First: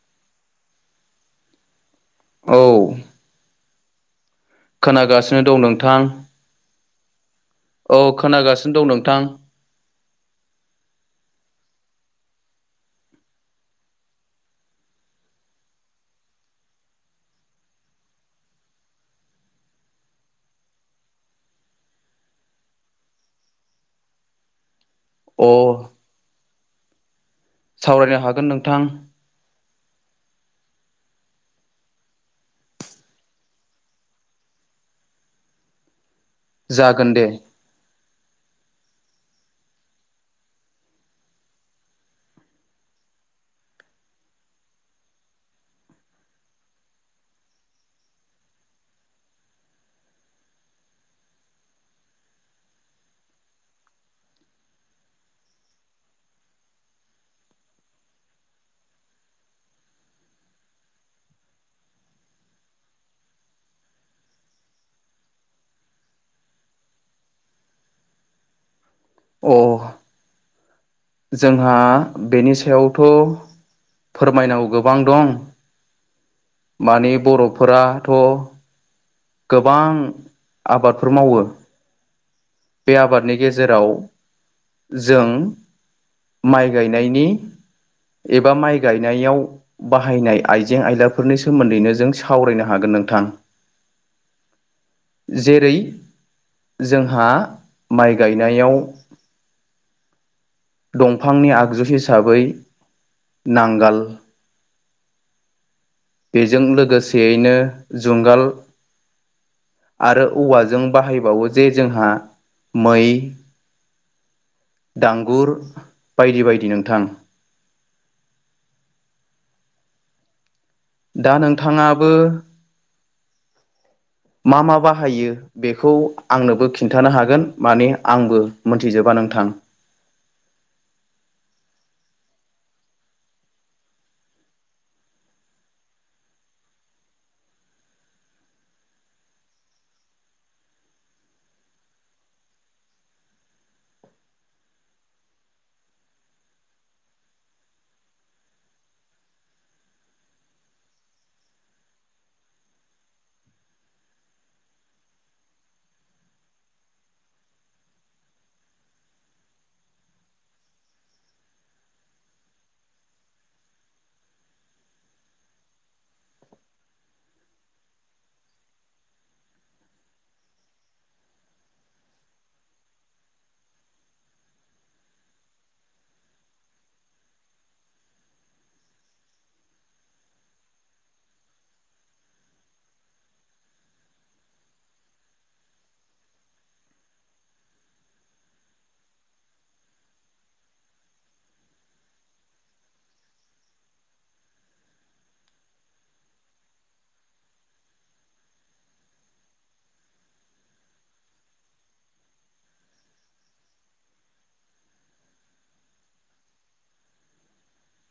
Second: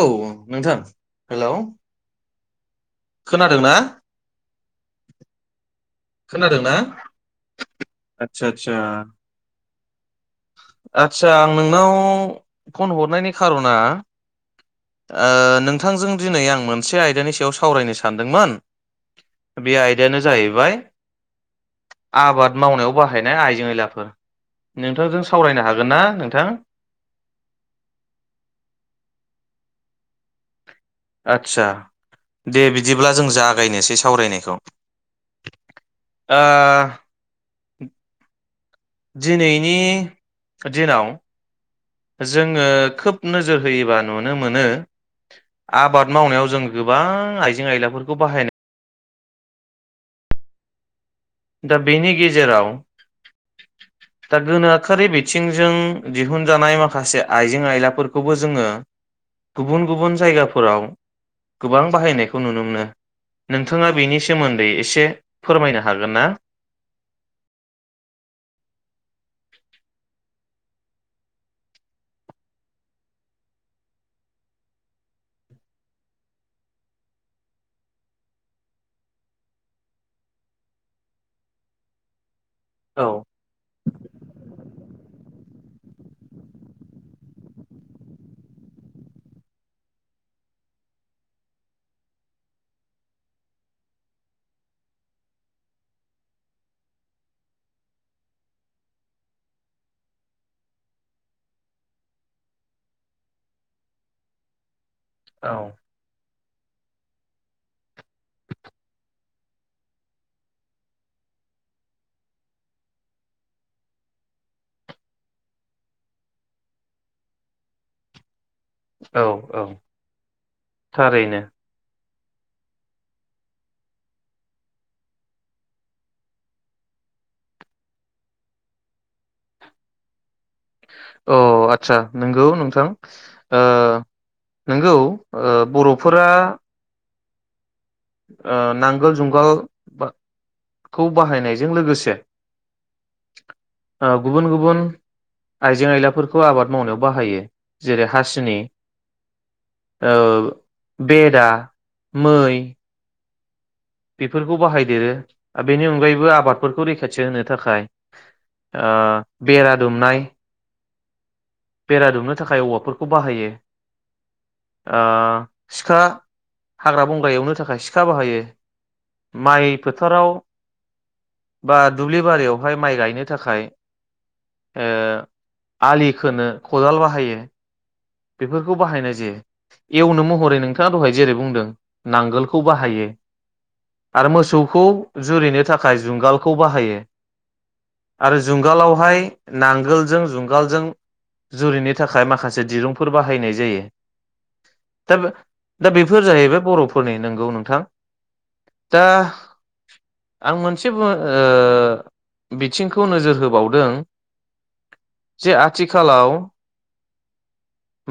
औ नोंथां। हेलौ औ। खोनादोंना? खोनागासिनो दं नों खोनादोंना औ आदसा खोनागासिनो आदसा दं नोंथां आदसा आं नोंनाव फन हरनायनि खार'ना ओ नोंथांजों दिनै आं मोनसे आयदानि सायाव सावरायनो सानदोंमोन बे आयदायानो जाहैबाय आबाद मावनायाव बाहायनाय आइजें-आइलाफोर नोंथांजों अ सावरायनो हागोन ना नोंथां? सावरायनो हागोन नोंथां। आदसा दे बिदिब्ला जों जागायनोसै सावरायनायखौ ओ जागोन दे दिनैनि दिनाव जोङो खोब नोजोर होयोबा नुनो मोनो आबाद मावनायाव जों गोबां आइजें-आयलाफोरखौ बाहायनो दा बेनि गेजेराव दा गोनोखोआरि बि, ससथिंजों दिहुनजानाय माखासे आइजें आयलाफोरखौबो जोङो गुबुन गुबुन जायगाफोराव गोबां बाहायनायखौ नुनो मोनो नोंथाङा बेनि सोमोन्दै एसे फोरमायनो हागोन ना? अ जोंहा बेनि सायावथ' फोरमायनांगौ गोबां दं माने बर'फोराथ' गोबां आबादफोर मावो। बे औ आबादनि गेजेराव जों माइ गायनायनि एबा माइ गायनायाव बाहायनाय आइजें-आयलाफोरनि सोमोन्दैनो जों सावरायनो हागोन नोंथां। जेरै जोंहा माइ गायनायाव दंफांनि आगजु हिसाबै नांगाल औ। बेजों लोगोसेयैनो जुंगाल आरो औवाजों बाहायबावो जे जोंहा मै दांगुर बायदि बायदि नोंथां। औ औ। दा थारैनो नोंथाङा बो मा मा बाहायो बेखौ आंनोबो खिन्थानो हागोन माने आंबो मोनथिजोबा नोंथां। अ आतसा नोंगौ नोंथां ओ नोंगौ ओ बर'फोरा ओ नांगोल जुंगालबाखौ बाहायनायजों लोगोसे ओ गुबुन गुबुन आइजें आयलाफोरखौ आबाद मावनायाव बाहायो जेरै हासिनि ओ बेदा, मै बेफोरखौ बाहायदेरो ओ बेनि अनगायैबो आबादफोरखौ रैखाथि होनो थाखाय ओ बेरा दुमनाय बेरा दुमनो थाखाय औवाफोरखौ बाहायो ओ सिखा हाग्रा-बंग्रा एवनो थाखाय सिखा बाहायो माइ फोथाराव बा दुब्लि बारियावहाय माइ गायनो थाखाय ओ आलि खोनो खदाल बाहायो बेफोरखौ बाहायनाय जायो एवनो महरै नोंथाङा दहाय जेरै बुंदों नांगोलखौ बाहायो आरो मोसौखौ जुरिनो थाखाय जुंगालखौ बाहायो आरो जुंगालावहाय नांगोलजों जुंगालजों जुरिनो थाखाय माखासे दिरुं फोर बाहायनाय जायो दा दा बेफोर जाहैबाय बर'फोरनि नोंगौ नोंथां दा आं मोनसे बो ओ बिथिंखौ नोजोर होबावदों जे आथिखालाव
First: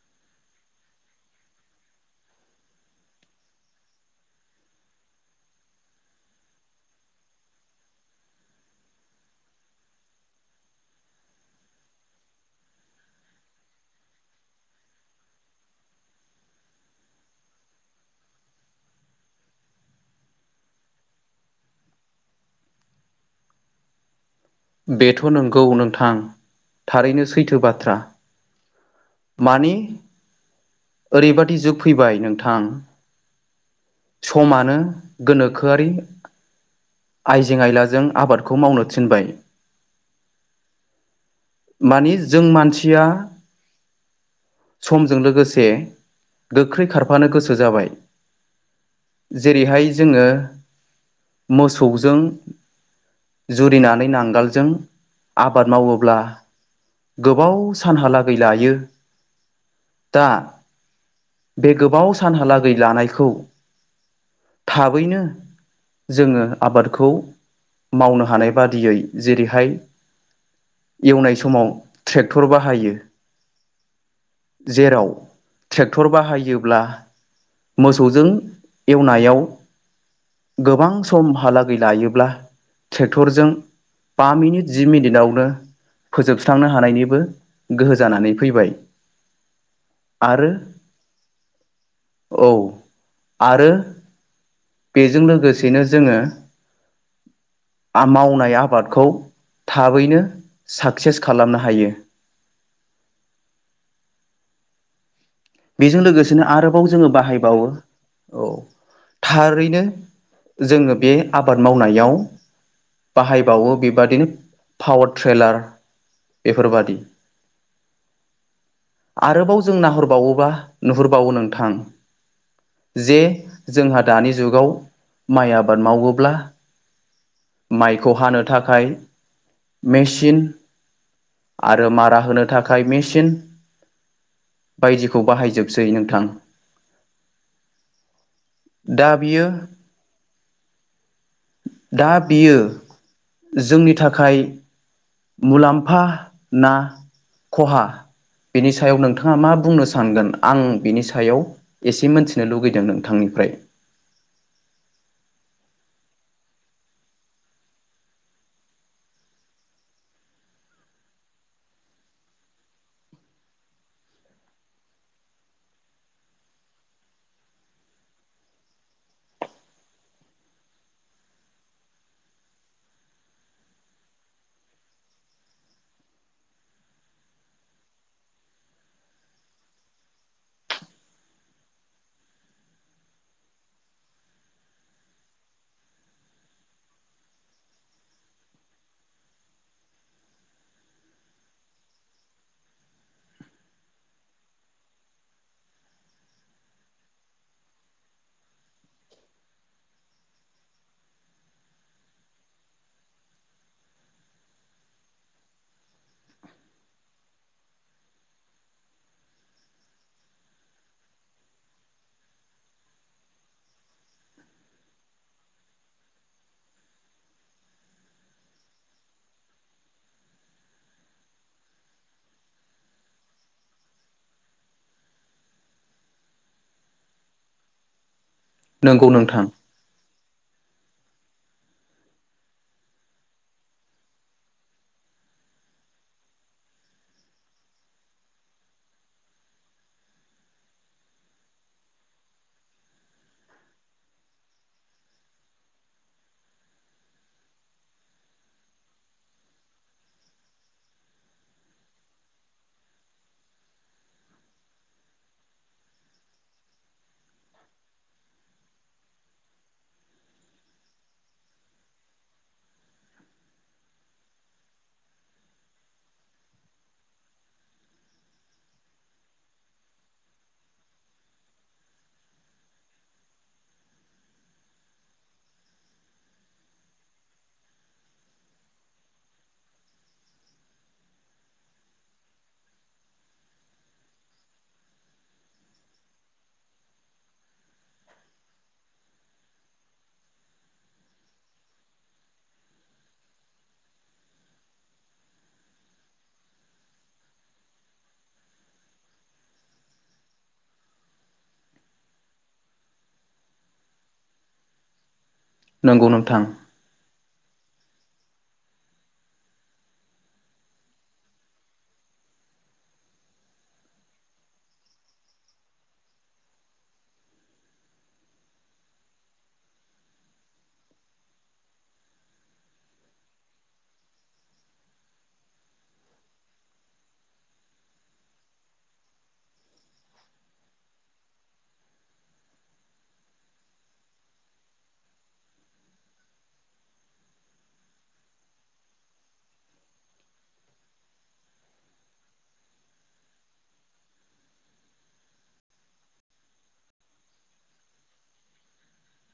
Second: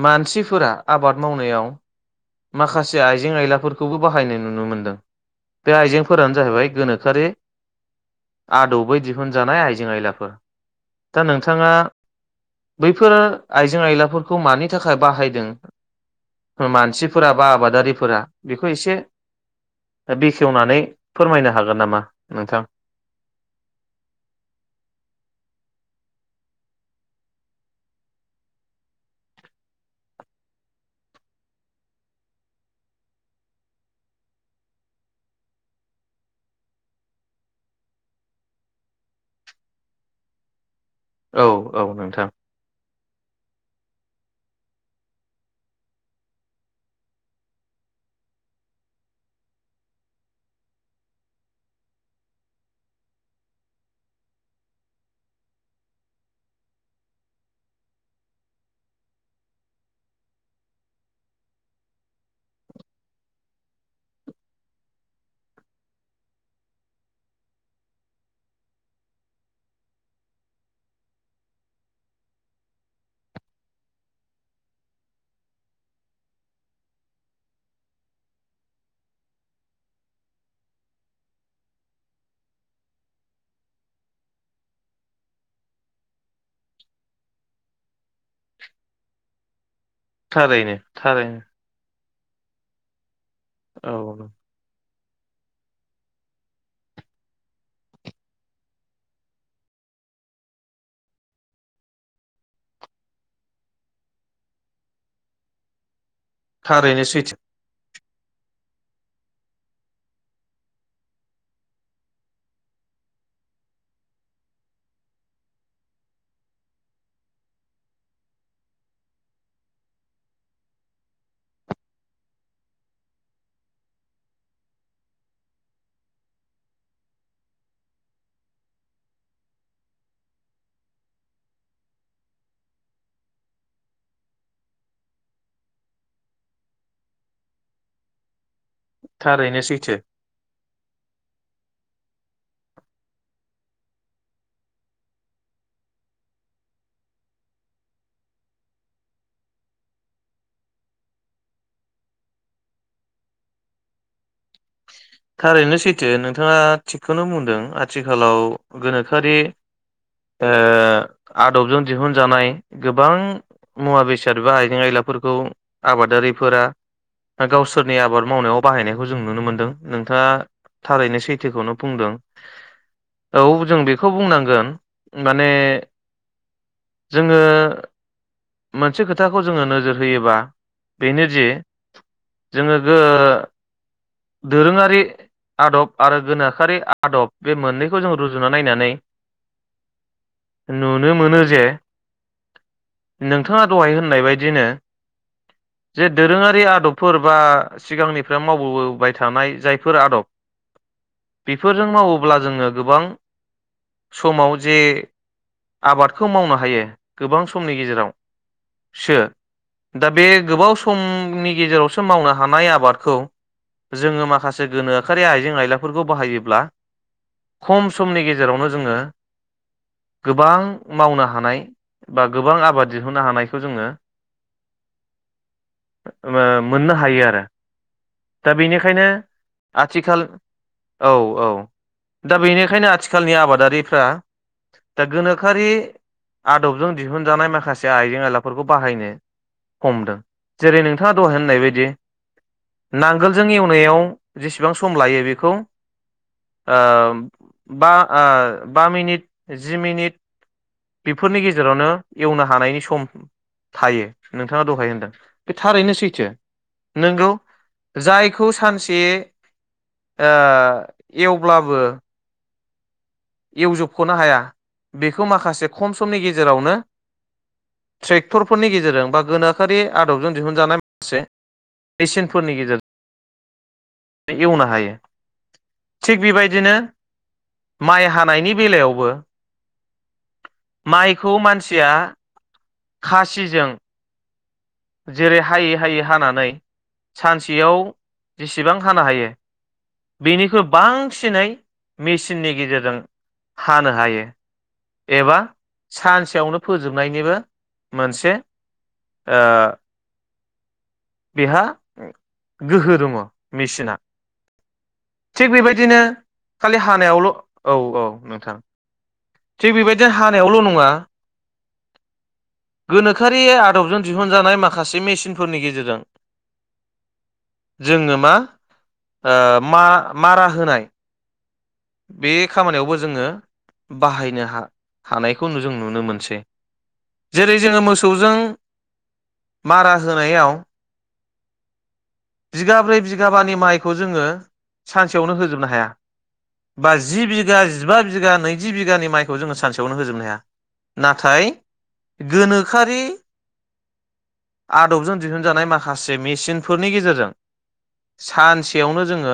मानसिफोरा आबाद मावनायाव माखासे आइजें आयलाफोरखौबो बाहायनाय नुनो मोनदों बे आइजेंफोरानो जाहैबाय गोनोखोआरि आदबै दिहुनजानाय आइजें आयलाफोर दा नोंथाङा बैफोर आइजें आयलाफोरखौ मानि थाखाय बाहायदों मानसि फोरा बा आबादारिफोरा बेखौ एसे बेखेवनानै फोरमायनो हागोन नामा नोंथां? बेथ' नोंगौ नोंथां थारैनो सैथो बाथ्रा मानि ओरैबादि जुग फैबाय नोंथां समानो गोनोखोआरि आइजें आइलाजों आबादखौ मावनो थिनबाय औ औ मानि नोंथां जों मानसिया समजों लोगोसे से गोख्रै खारफानो गोसो जाबाय जेरैहाय जोङो मोसौजों जुरिनानै नांगोलजों आबाद मावोब्ला गोबाव सानहालागै लायो दा बे गोबाव सानहालागै लानायखौ थाबैनो जोङो आबादखौ मावनो हानाय बादियै जेरैहाय एवनाय समाव ट्रेक्टर बाहायो जेराव ट्रेक्टर बाहायोब्ला मोसौजों एवनायाव गोबां समहालागै लायोब्ला ट्रेक्टरजों बा मिनिट जि मिनिटावनो फोजोबस्रांनो हानायनिबो गोहो जानानै फैबाय आरो थारैनो थारैनो औ आरो औ बेजों लोगोसेनो जोङो आमावनाय आबादखौ थाबैनो साक्सेस खालामनो हायो बेजों लोगोस दिनो आरोबाव थारैनो जोङो सैथो बाहायबावो औ थारैनो जोङो बे आबाद मावनायाव बाहायबावो बेबादिनो पावार ट्रेलार बेफोरबादि आरोबाव जों नाहरबावो बा नुहुरबावो नोंथां जे जोंहा दानि जुगाव माइ आबाद मावोब्ला माइखौ हानो थाखाय मेचिन आरो मारा होनो थाखाय मेचिन बायदिखौ बाहायजोबसै नोंथां दा बियो थारैनो सैथो दा बियो जोंनि थाखाय मुलाम्फा ना खहा बेनि सायाव नोंथाङा मा बुंनो सानगोन आं बिनि सायाव एसे मोनथिनो लुगैदों नोंथांनिफ्राय थारैनो सैथो नोंथाङा थिगखौनो बुंदों आथिखालाव गोनोखोआरि ओ आदबजों दिहुनजानाय गोबां मुवा बेसाद बा आइजें आयलाफोरखौ आबादारिफोरा गावसोरनि आबाद मावनायाव बाहायनायखौ जों नुनो मोनदों नोंथाङा थारैनो सैथोखौनो बुंदों औ जों बेखौ बुंनांगोन माने जोङो मोनसे खोथाखौ जोङो नोजोर होयोबा बेनोदि जोङो दो दोरोङारि आदब आरो गोनोखोआारि आदब बे मोननैखौ जों रुजुना नायनानै नुनो मोनो जे नोंथाङा दहाय होननाय बायदिनो जे दोरोङारि आदबफोर बा सिगांनिफ्राय मावबोबाय थानाय जायफोर आदब बेफोरजों मावोब्ला जोङो गोबां समाव जे आबादखौ मावनो हायो गोबां समनि गेजेराव सो दा बे गोबाव समनि गेजेरावसो मावनो हानाय आबादखौ जोङो माखासे गोनोखारि आइजें आयलाफोरखौ बाहायोब्ला खम समनि गेजेरावनो जोङो गोबां मावनो हानाय बा गोबां आबाद दिहुननो हानायखौ जोङो ओ मोननो हायो आरो दा बिनिखायनो नंगौ नोंथां आथिखाल औ औ दा बेनिखायनो आथिखालनि आबादारिफ्रा दा गोनोखोआरि आदबजों दिहुनजानाय माखासे से आइजें आइलाफोरखौ बाहायनो हमदों जेरै नोंथाङा दहाय होननाय बायदि नांगोलजों एवनायाव जेसेबां सम लायो बेखौ ओ बाओ बा मिनिट जि मिनिट बेफोरनि गेजेरावनो एवनो हानायनि सम थायो नोंथाङा दहाय होनदों बे थारैनो सैथो नोंगौ जायखौ सानसे ओ एवब्लाबो एवजोबख'नो हाया बेखौ माखासे खम समनि गेजेरावनो ट्रेक्टरफोरनि गेजेरजों बा गोनोखोरि आदबजों दिहुनजानाय माखासे मेचिनफोरनि गेजेरजों एवनो हायो थिग बेबायदिनो माइ हानायनि बेलायावबो माइखौ मानसिया खासिजों जेरै हायै हायै हानानै सानसेयाव जेसेबां हानो हायो बेनिखुइ बांसिनै मेसिननि गेजेरजों हानो हायो एबा सानसेयावनो फोजोबनायनिबो मोनसे ओ बेहा गोहो दङ मेसिना थिग बेबायदिनो नंगौ नोंथां खालि हानायावल' औ औ नोंथां थिग बेबायदिनो हानायावल' नङा गोनोखोआर आदबजों दिहुनजानाय मान माखासे मेसिनफोरनि गेजेरजों जोङो मा मारा होनाय बे खामानियावबो जोङो बाहायनो हा हानायखौ जों नुनो मोनसै जेरै जोङो मोसौजों मारा होनायाव बिगाब्रै बिगाबानि माइखौ जोङो सानसेयावनो होजोबनो हाया बा जि बिगा जिबा बिघा नैजि बिगानि माइखौ जोङो सानसेयावनो होजोबनो हाया नाथाय गोनोखोआरि आदबजों दिहुनजानाय माखासे मेसिनफोरनि गेजेरजों सानसेयावनो जोङो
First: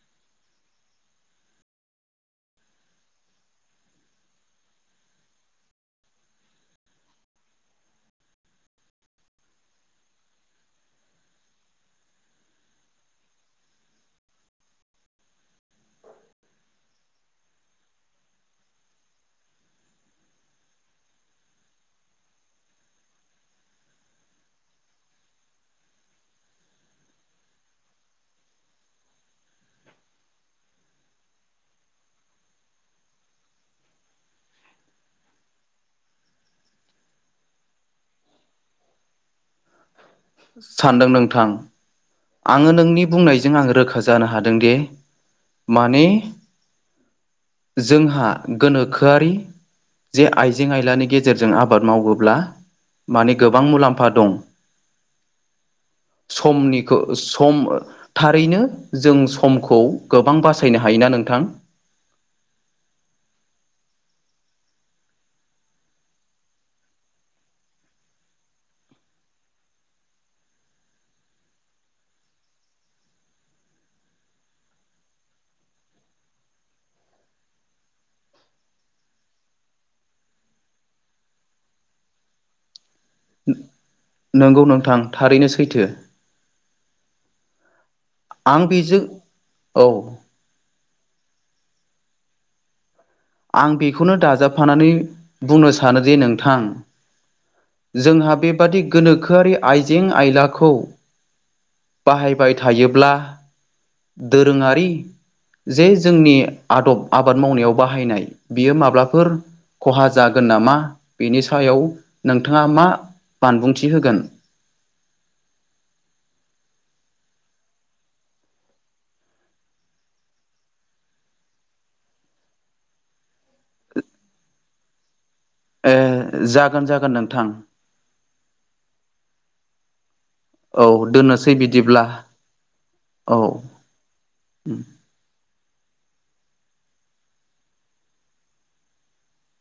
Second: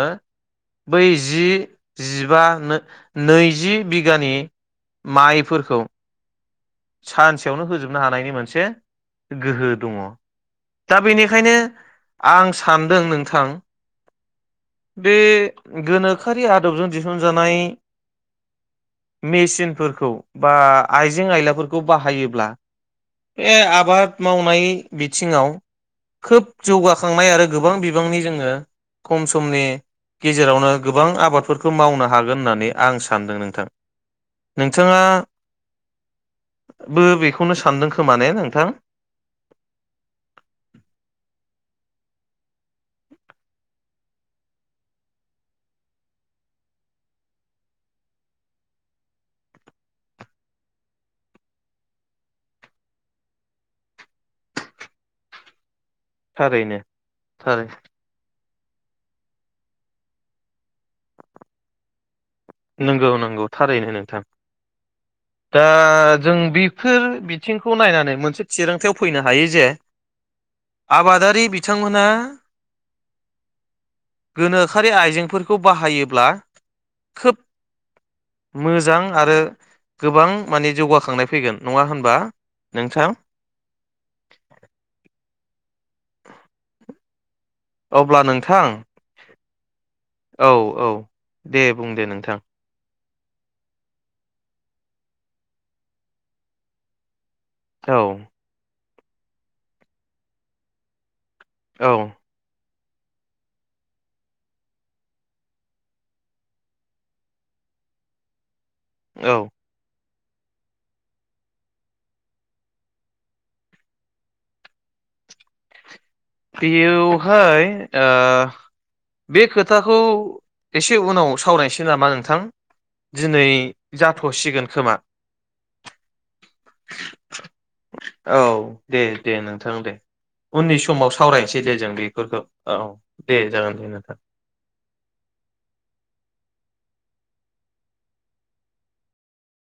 बै जि जिबा नैजि बिघानि माइफोरखौ सानसेयावनो होजोबनो हानायनि मोनसे गोहो दङ दा बेनिखायनो आं सानदों नोंथां बे गोनोखोआरि आदबजों दिहुनजानाय मेचिनफोरखौ बा आइजें आयलाफोरखौ खौ बाहायोब्ला बे आबाद मावनाय बिथिङाव खोब जौगाखांनाय आरो गोबां बिबांनि जोङो खम समनि गेजेरावनो गोबां आबादफोरखौ मावनो हागोन होननानै आं सानदों नोंथां नोंथाङा बो बेखौनो सानदों खोमा ने नोंथां? सानदों नोंथां आङो नोंनि बुंनायजों आङ रोखा जानो हादोंदि माने जोंहा गोनोखोआरि जे आइजें आइलानि गेजेरजों आबाद मावोब्ला माने गोबां मुलाम्फा दं । थारैनो [unintelligible] सम थारै थारैनो जों समखौ गोबां बासायनो हायोना नोंथां नंगौ नंगौ थारैनो नोंथां दा जों बेफोर बिथिंखौ नायनानै मोनसे थिरांथायाव फैनो हायो जे आबादारि बिथांमोनहा गोनोखोआरि आइजेंफोरखौ बाहायोब्ला खोब मोजां आरो गोबां माने जौगाखांनाय फैगोन नङा होनबा नोंथां नोंगौ नोंथां थारैनो सैथो अब्ला नोंथां आं बेजों औ औ औ दे बुं दे नोंथां आं बेखौनो दाजाबफानानै बुंनो सानो दिे नोंथां औ जोंहा बेबादि गोनोखोआरि आइजें आयलाखौ औ बाहायबाय थायोब्ला दोरोङारि जे जोंनि आदब आबाद मावनायाव बाहायनाय बियो माब्लाफोर औ खहा जागोन नामा बेनि सायाव नोंथाङा मा बानबुंथि होगोन । बेवहाय ओ बे खोथाखौ एसे उनाव सावरायनोसै नामा नोंथां दिनै जाथ'सिगोन खोमा । ए जागोन जागोन नोंथां औ दे दे नोंथां दे उननि औ समाव दोननोसै नै दे जों बिदिब्ला बेफोरखौ औ दे औ जागोन दे नोंथां उम